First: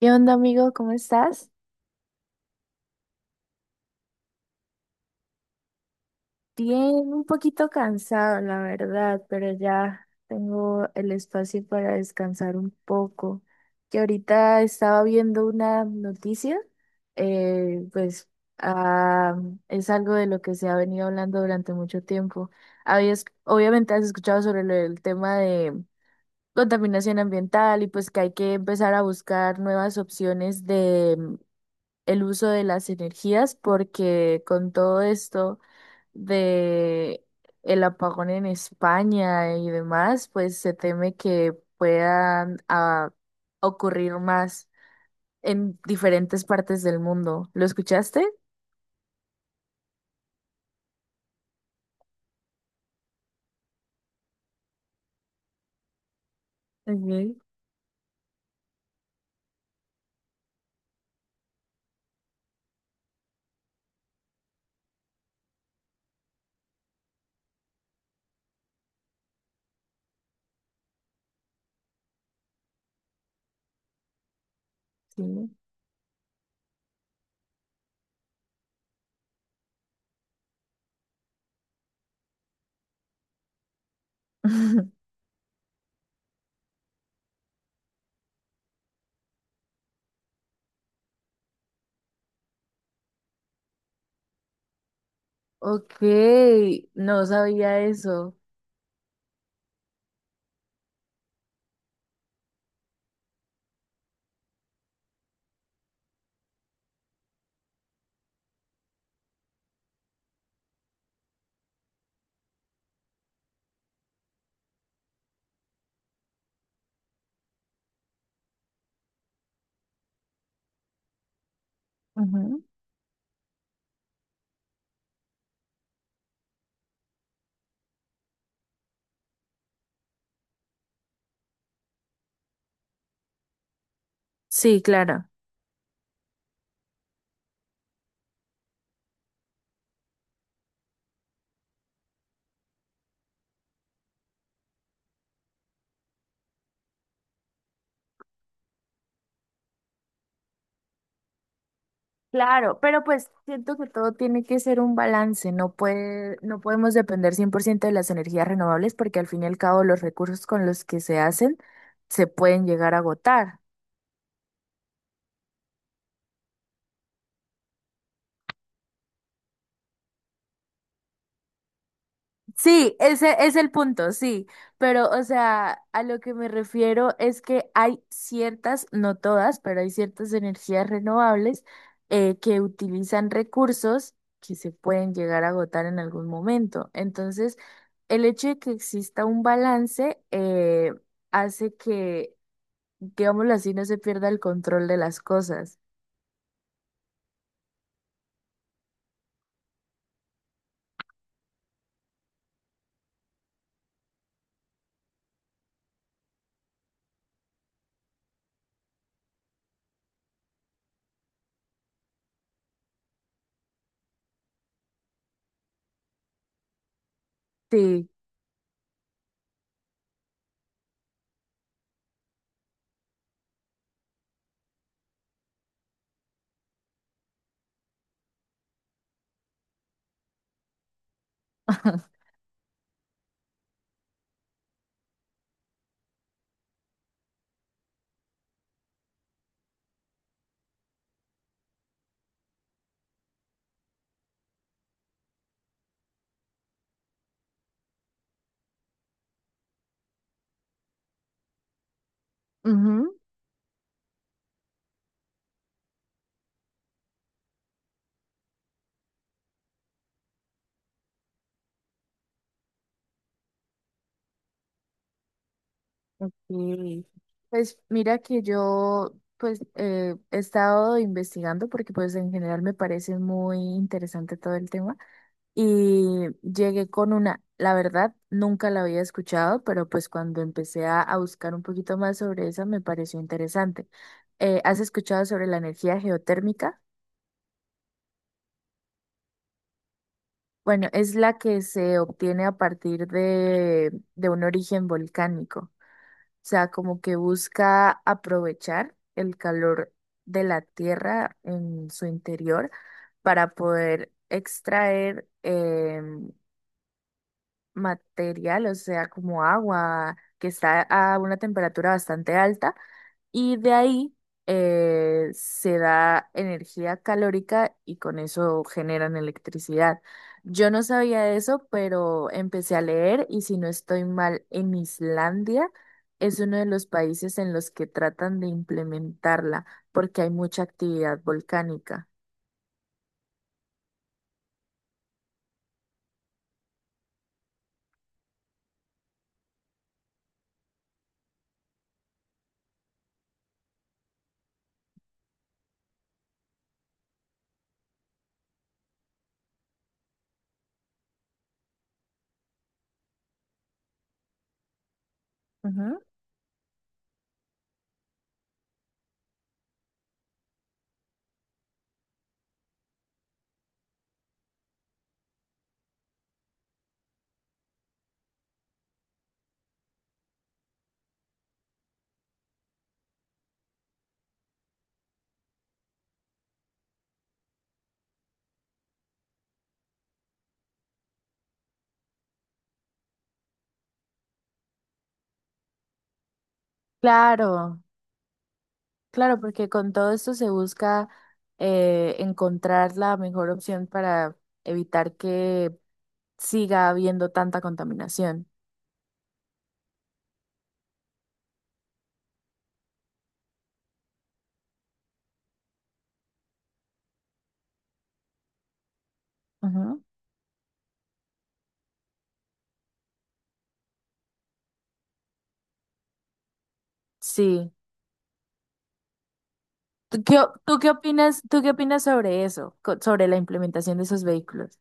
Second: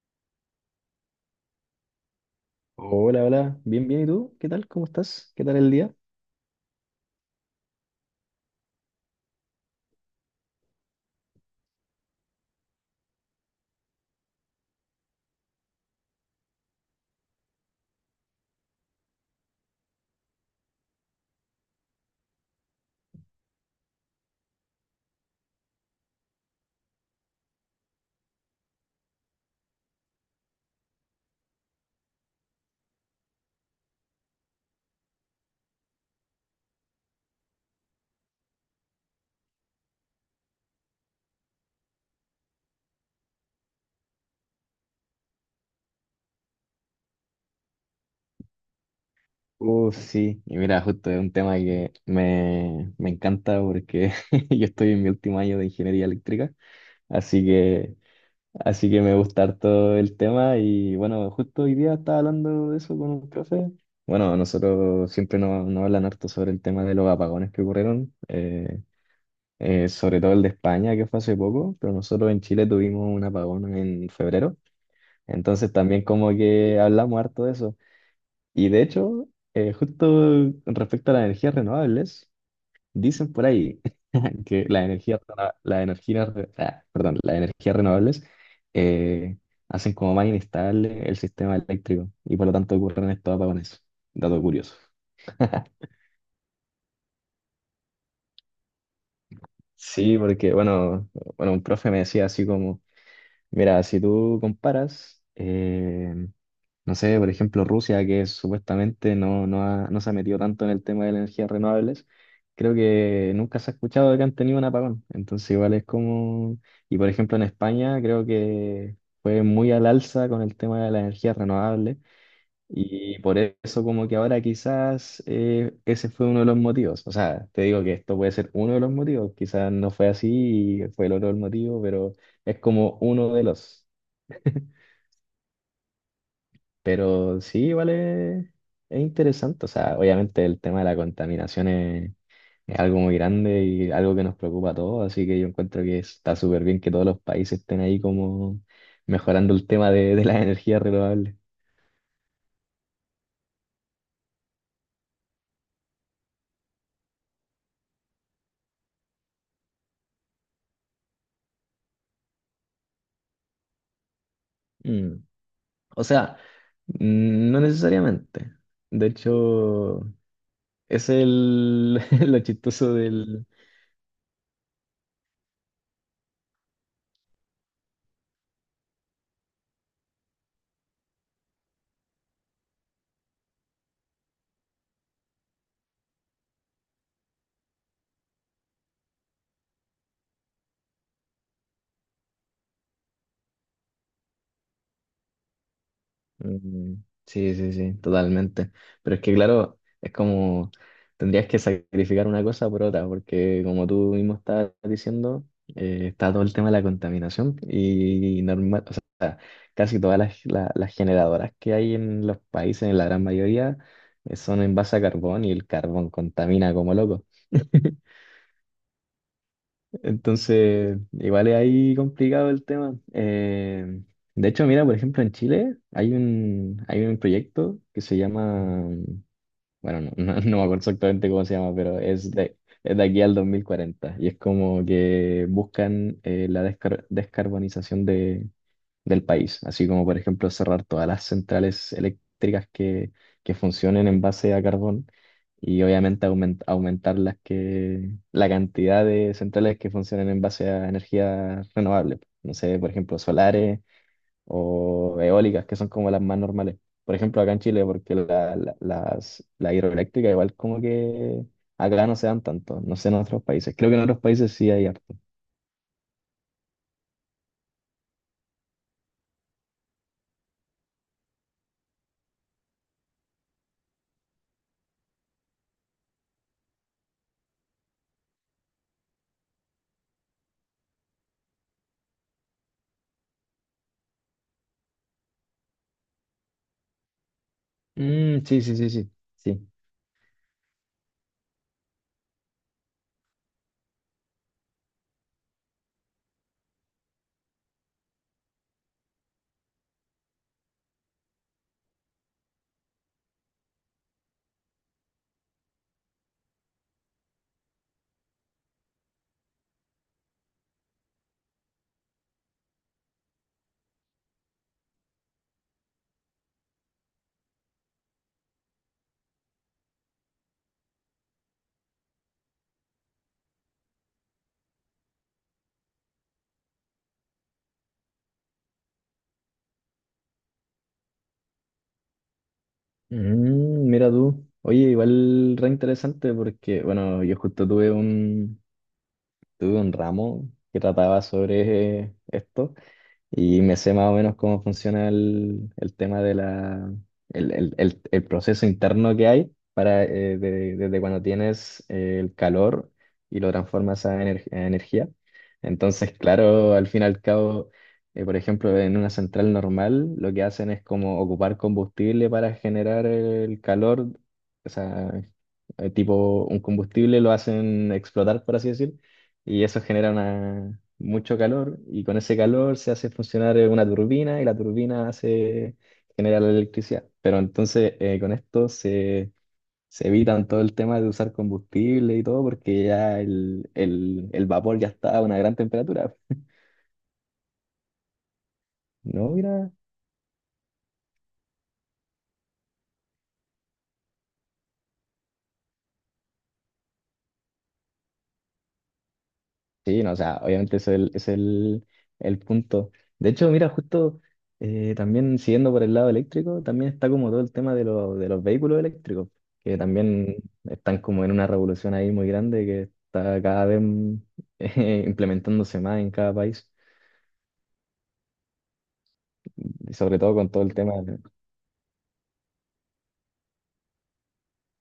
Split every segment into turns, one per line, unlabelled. ¿Qué onda, amigo? ¿Cómo estás?
Hola, hola, bien, bien, ¿y tú? ¿Qué tal? ¿Cómo estás? ¿Qué tal el día?
Bien, un poquito cansado, la verdad, pero ya tengo el espacio para descansar un poco. Que ahorita estaba viendo una noticia, pues ah, es algo de lo que se ha venido hablando durante mucho tiempo. Habías, obviamente has escuchado sobre lo del tema de contaminación ambiental y pues que hay que empezar a buscar nuevas opciones de el uso de las energías porque con todo esto de el apagón en España y demás, pues se teme que puedan ocurrir más en diferentes partes del mundo. ¿Lo escuchaste?
Sí, y mira, justo es un tema que me encanta porque yo estoy en mi último año de ingeniería eléctrica,
Ok,
así que, así que me gusta harto el tema y bueno, justo hoy día estaba hablando de eso con un profe. Bueno, a nosotros siempre nos hablan harto sobre el tema de los apagones que ocurrieron, sobre todo el de España que fue hace poco, pero nosotros en Chile tuvimos un apagón en febrero.
sí.
Entonces también como que hablamos harto de eso. Y de hecho, justo respecto a las energías renovables, dicen por ahí que las energías, rena- las energías, re- ah, perdón, las energías renovables eh, hacen como más inestable el sistema eléctrico y por lo tanto ocurren estos apagones. Dato curioso.
Ok, no sabía eso.
Sí, porque bueno, un profe me decía así como, mira, si tú comparas, no sé, por ejemplo, Rusia, que supuestamente no se ha metido tanto en el tema de las energías renovables, creo que nunca se ha escuchado de que han tenido un apagón. Entonces, igual es como... Y por ejemplo, en España creo que fue muy al alza con el tema de las energías renovables
Ujú.
y por eso como que ahora quizás ese fue uno de los motivos. O sea, te digo que esto puede ser uno de los motivos, quizás no fue así y fue el otro el motivo, pero es como uno de los...
Sí, claro.
Pero sí, es interesante. O sea, obviamente el tema de la contaminación es algo muy grande y algo que nos preocupa a todos. Así que yo encuentro que está súper bien que todos los países estén ahí como mejorando el tema de las energías renovables.
Claro, pero pues siento que todo tiene que ser un balance, no puede, no podemos depender 100% de las energías renovables porque al fin y al cabo los recursos con los que se hacen se pueden llegar a agotar.
Mm. O sea, no necesariamente. De hecho, es el, lo chistoso
Sí, ese
del,
es el punto, sí, pero o sea, a lo que me refiero es que hay ciertas, no todas, pero hay ciertas energías renovables que utilizan recursos que se pueden llegar a agotar en algún momento. Entonces, el hecho de que exista un balance hace que, digámoslo así, no se pierda el control de las cosas.
mm, sí, sí, sí, totalmente. Pero es que, claro, es como tendrías que sacrificar una cosa por otra, porque como tú mismo estabas diciendo, está todo el tema de la contaminación y normal, o sea, casi todas las generadoras que hay en los países, en la gran mayoría, son en base a carbón y el carbón contamina como loco.
Sí.
Entonces, igual es ahí complicado el tema. De hecho, mira, por ejemplo, en Chile hay un proyecto que se llama, bueno, no, no me acuerdo exactamente cómo se llama, pero es de aquí al 2040 y es como que buscan la descarbonización de, del país, así como por ejemplo cerrar todas las centrales eléctricas que funcionen en base a carbón y obviamente aumentar la cantidad de centrales que funcionen en base a energía renovable, no sé, por
Ujú.
ejemplo, solares o eólicas, que son como las más normales. Por ejemplo, acá en Chile, porque la hidroeléctrica igual como que acá no se dan tanto, no sé en otros países. Creo que en otros países sí hay harto.
Ok. Pues mira que yo pues he estado investigando porque pues en general me parece muy interesante todo el tema y llegué con una, la verdad nunca la había escuchado, pero pues cuando empecé a buscar un poquito más sobre esa me pareció interesante. ¿has escuchado sobre la energía geotérmica?
Mm, sí, sí, sí, sí. Sí.
Bueno, es la que se obtiene a partir de un origen volcánico. Sea, como que busca aprovechar el calor de la tierra en su interior para poder extraer material, o sea, como agua que está a una temperatura bastante alta y de ahí se da energía calórica y con eso generan electricidad. Yo no sabía eso, pero empecé a leer y si no estoy mal, en Islandia es uno de los países en los que tratan de implementarla porque hay mucha actividad volcánica.
Mm, mira tú. Oye, igual re interesante porque, bueno, yo justo tuve un ramo que trataba sobre esto. Y me sé más o menos cómo funciona el tema de el proceso interno que hay para, desde cuando tienes el calor y lo transformas a, a energía.
Ujú.
Entonces, claro, al fin y al cabo, por ejemplo, en una central normal, lo que hacen es como ocupar combustible para generar el calor, o sea, tipo un combustible lo hacen explotar, por así decir y eso mucho calor y con ese calor se hace funcionar una turbina y la turbina hace genera la electricidad. Pero entonces con se evitan todo el tema de usar combustible y todo porque ya el vapor ya está a una gran temperatura.
Claro,
No,
claro, porque
mira,
con todo esto se busca encontrar la mejor opción para evitar que siga habiendo tanta contaminación.
sí, no, o sea, obviamente es el punto. De hecho, mira, justo también siguiendo por el lado eléctrico, también está como todo el tema de, lo de los vehículos eléctricos, que
Ujú,
también están como en una revolución ahí muy grande que está cada vez implementándose más en cada país,
sí.
y sobre
¿Tú
todo
qué,
con todo el tema. De-
tú qué opinas sobre eso, sobre la implementación de esos vehículos?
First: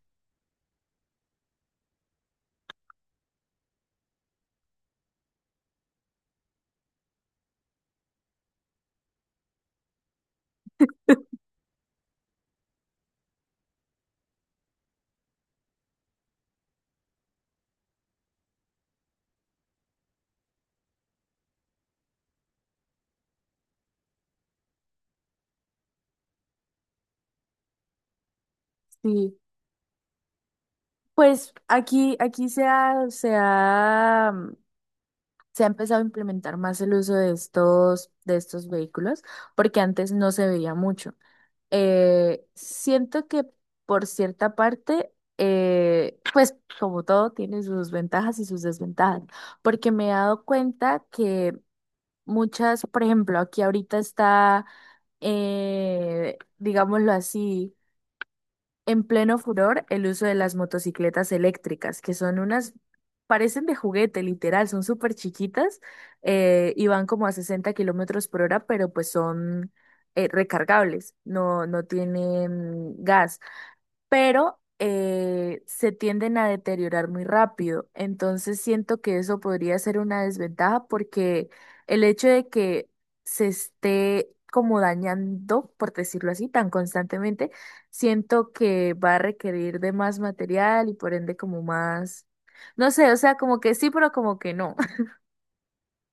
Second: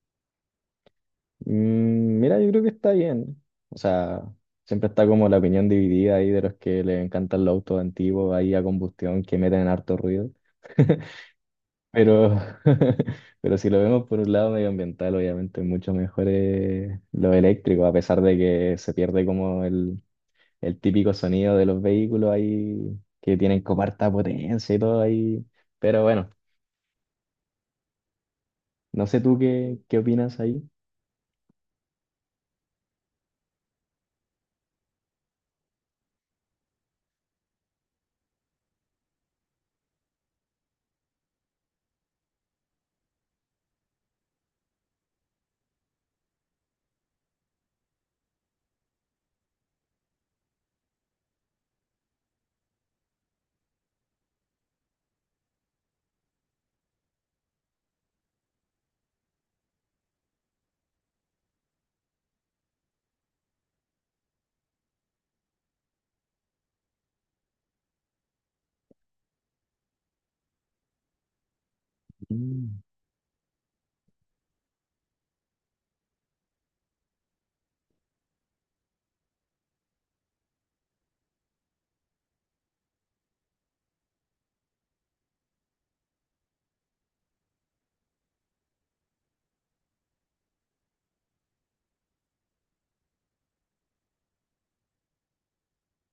Mm, mira, yo creo que está bien. O sea, siempre está como la opinión dividida ahí de los que les encantan los autos antiguos ahí a combustión que meten harto ruido. Pero, pero si lo vemos por un lado medioambiental, obviamente es mucho mejor lo eléctrico, a pesar de que se pierde como el típico sonido de los vehículos ahí, que tienen como harta potencia y todo ahí. Pero bueno, no sé
Sí,
qué opinas ahí.
pues aquí, aquí se ha empezado a implementar más el uso de estos vehículos, porque antes no se veía mucho. Siento que por cierta parte, pues como todo, tiene sus ventajas y sus desventajas, porque me he dado cuenta que muchas, por ejemplo, aquí ahorita está digámoslo así, en pleno furor el uso de las motocicletas eléctricas, que son unas, parecen de juguete, literal, son súper chiquitas y van como a 60 kilómetros por hora, pero pues son recargables, no, no
Mm.
tienen gas pero se tienden a deteriorar muy rápido. Entonces siento que eso podría ser una desventaja porque el hecho de que se esté como dañando, por decirlo así, tan constantemente, siento que va a requerir de más material y por ende como más, no sé, o sea, como que sí, pero como que no.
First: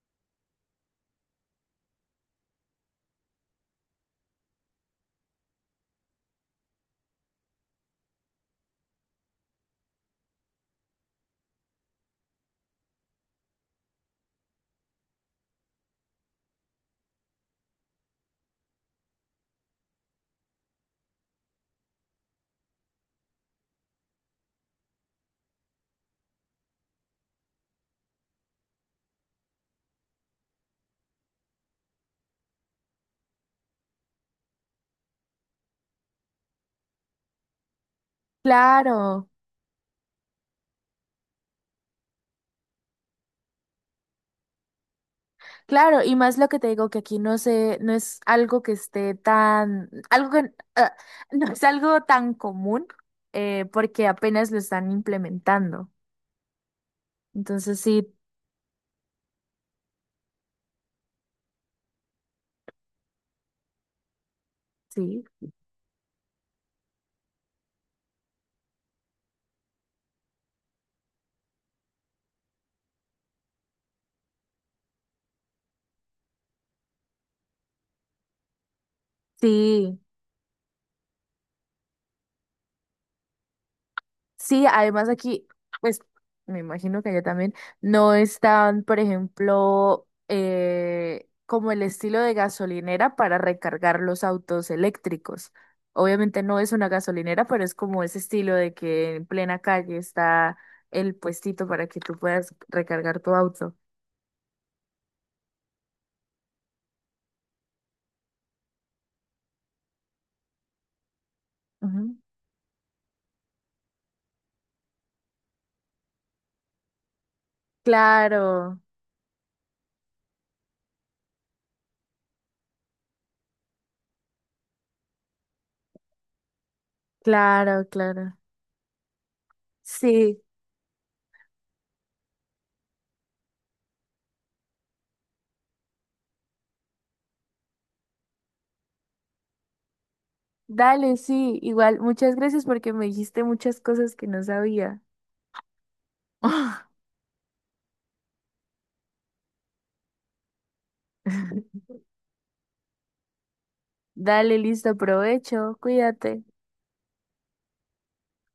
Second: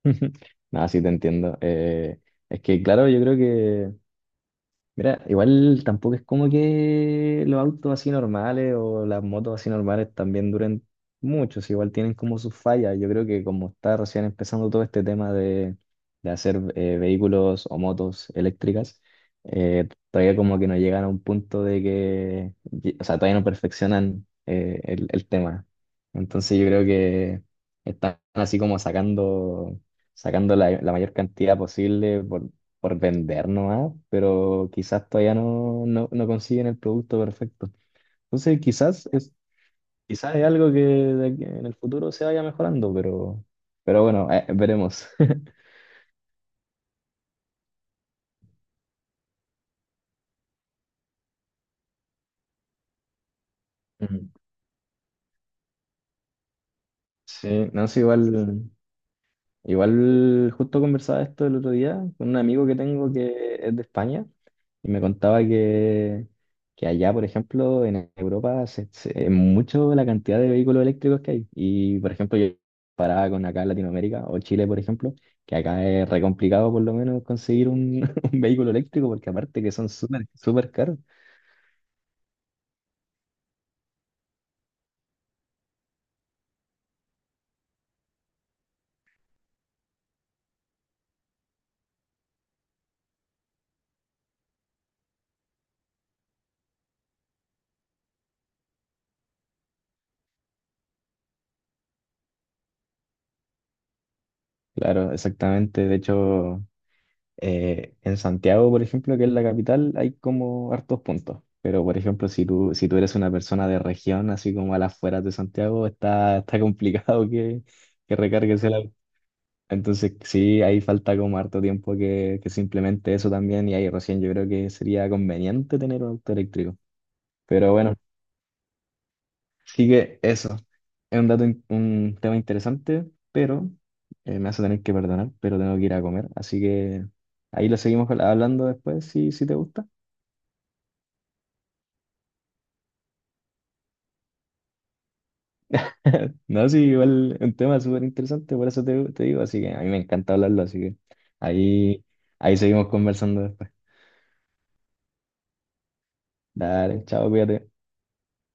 No, sí te entiendo. Es que claro, yo creo que mira, igual tampoco es como que los autos así normales o las motos así normales también duren mucho, si igual tienen como sus fallas. Yo creo que como está recién empezando todo este tema de hacer vehículos o motos eléctricas, todavía como que no llegan a un punto de que, o sea, todavía no perfeccionan el tema. Entonces yo creo que están así como sacando la mayor cantidad posible por vender nomás, pero quizás todavía no consiguen el producto perfecto. Entonces,
Claro.
quizás es algo que de en el futuro se vaya mejorando, pero bueno, veremos.
Claro, y más lo que te digo que aquí no sé, no es algo que esté tan, algo que no es algo tan común, porque
Mm.
apenas lo están implementando.
Sí,
Entonces
no sé,
sí,
igual. Igual justo conversaba esto el otro día con un amigo que tengo que es de España y me
sí,
contaba que allá, por ejemplo, en Europa es mucho la cantidad de vehículos eléctricos que hay. Y, por ejemplo, yo comparaba con acá en Latinoamérica o Chile, por ejemplo, que acá es re complicado por lo menos conseguir un, un vehículo eléctrico porque aparte que son
sí.
súper caros.
Sí, además aquí, pues me imagino que allá también no están, por ejemplo, como el estilo de gasolinera para recargar los autos eléctricos. Obviamente no es una gasolinera, pero es como ese estilo de que en plena calle está el puestito para que tú puedas recargar tu auto.
Claro, exactamente. De hecho... en Santiago, por ejemplo, que es la capital, hay como hartos puntos. Pero, por
Ujú.
ejemplo, si tú eres una persona de región, así como a las afueras de Santiago, está complicado que recargues el
Claro,
auto. Entonces, sí, ahí falta como harto tiempo que se implemente eso también y ahí recién yo creo que sería conveniente tener un auto eléctrico. Pero
claro,
bueno,
claro.
sigue
Sí,
eso. Es un un tema interesante, pero me hace tener que perdonar, pero tengo que ir a comer. Así que ahí lo seguimos hablando después, si, si te gusta.
dale, sí, igual, muchas gracias porque me dijiste muchas cosas que no sabía.
No, sí, igual es un tema súper interesante, por eso te digo. Así que a mí me encanta hablarlo, así que ahí, ahí seguimos conversando después.
Dale, listo, provecho, cuídate.
Dale, chao, cuídate.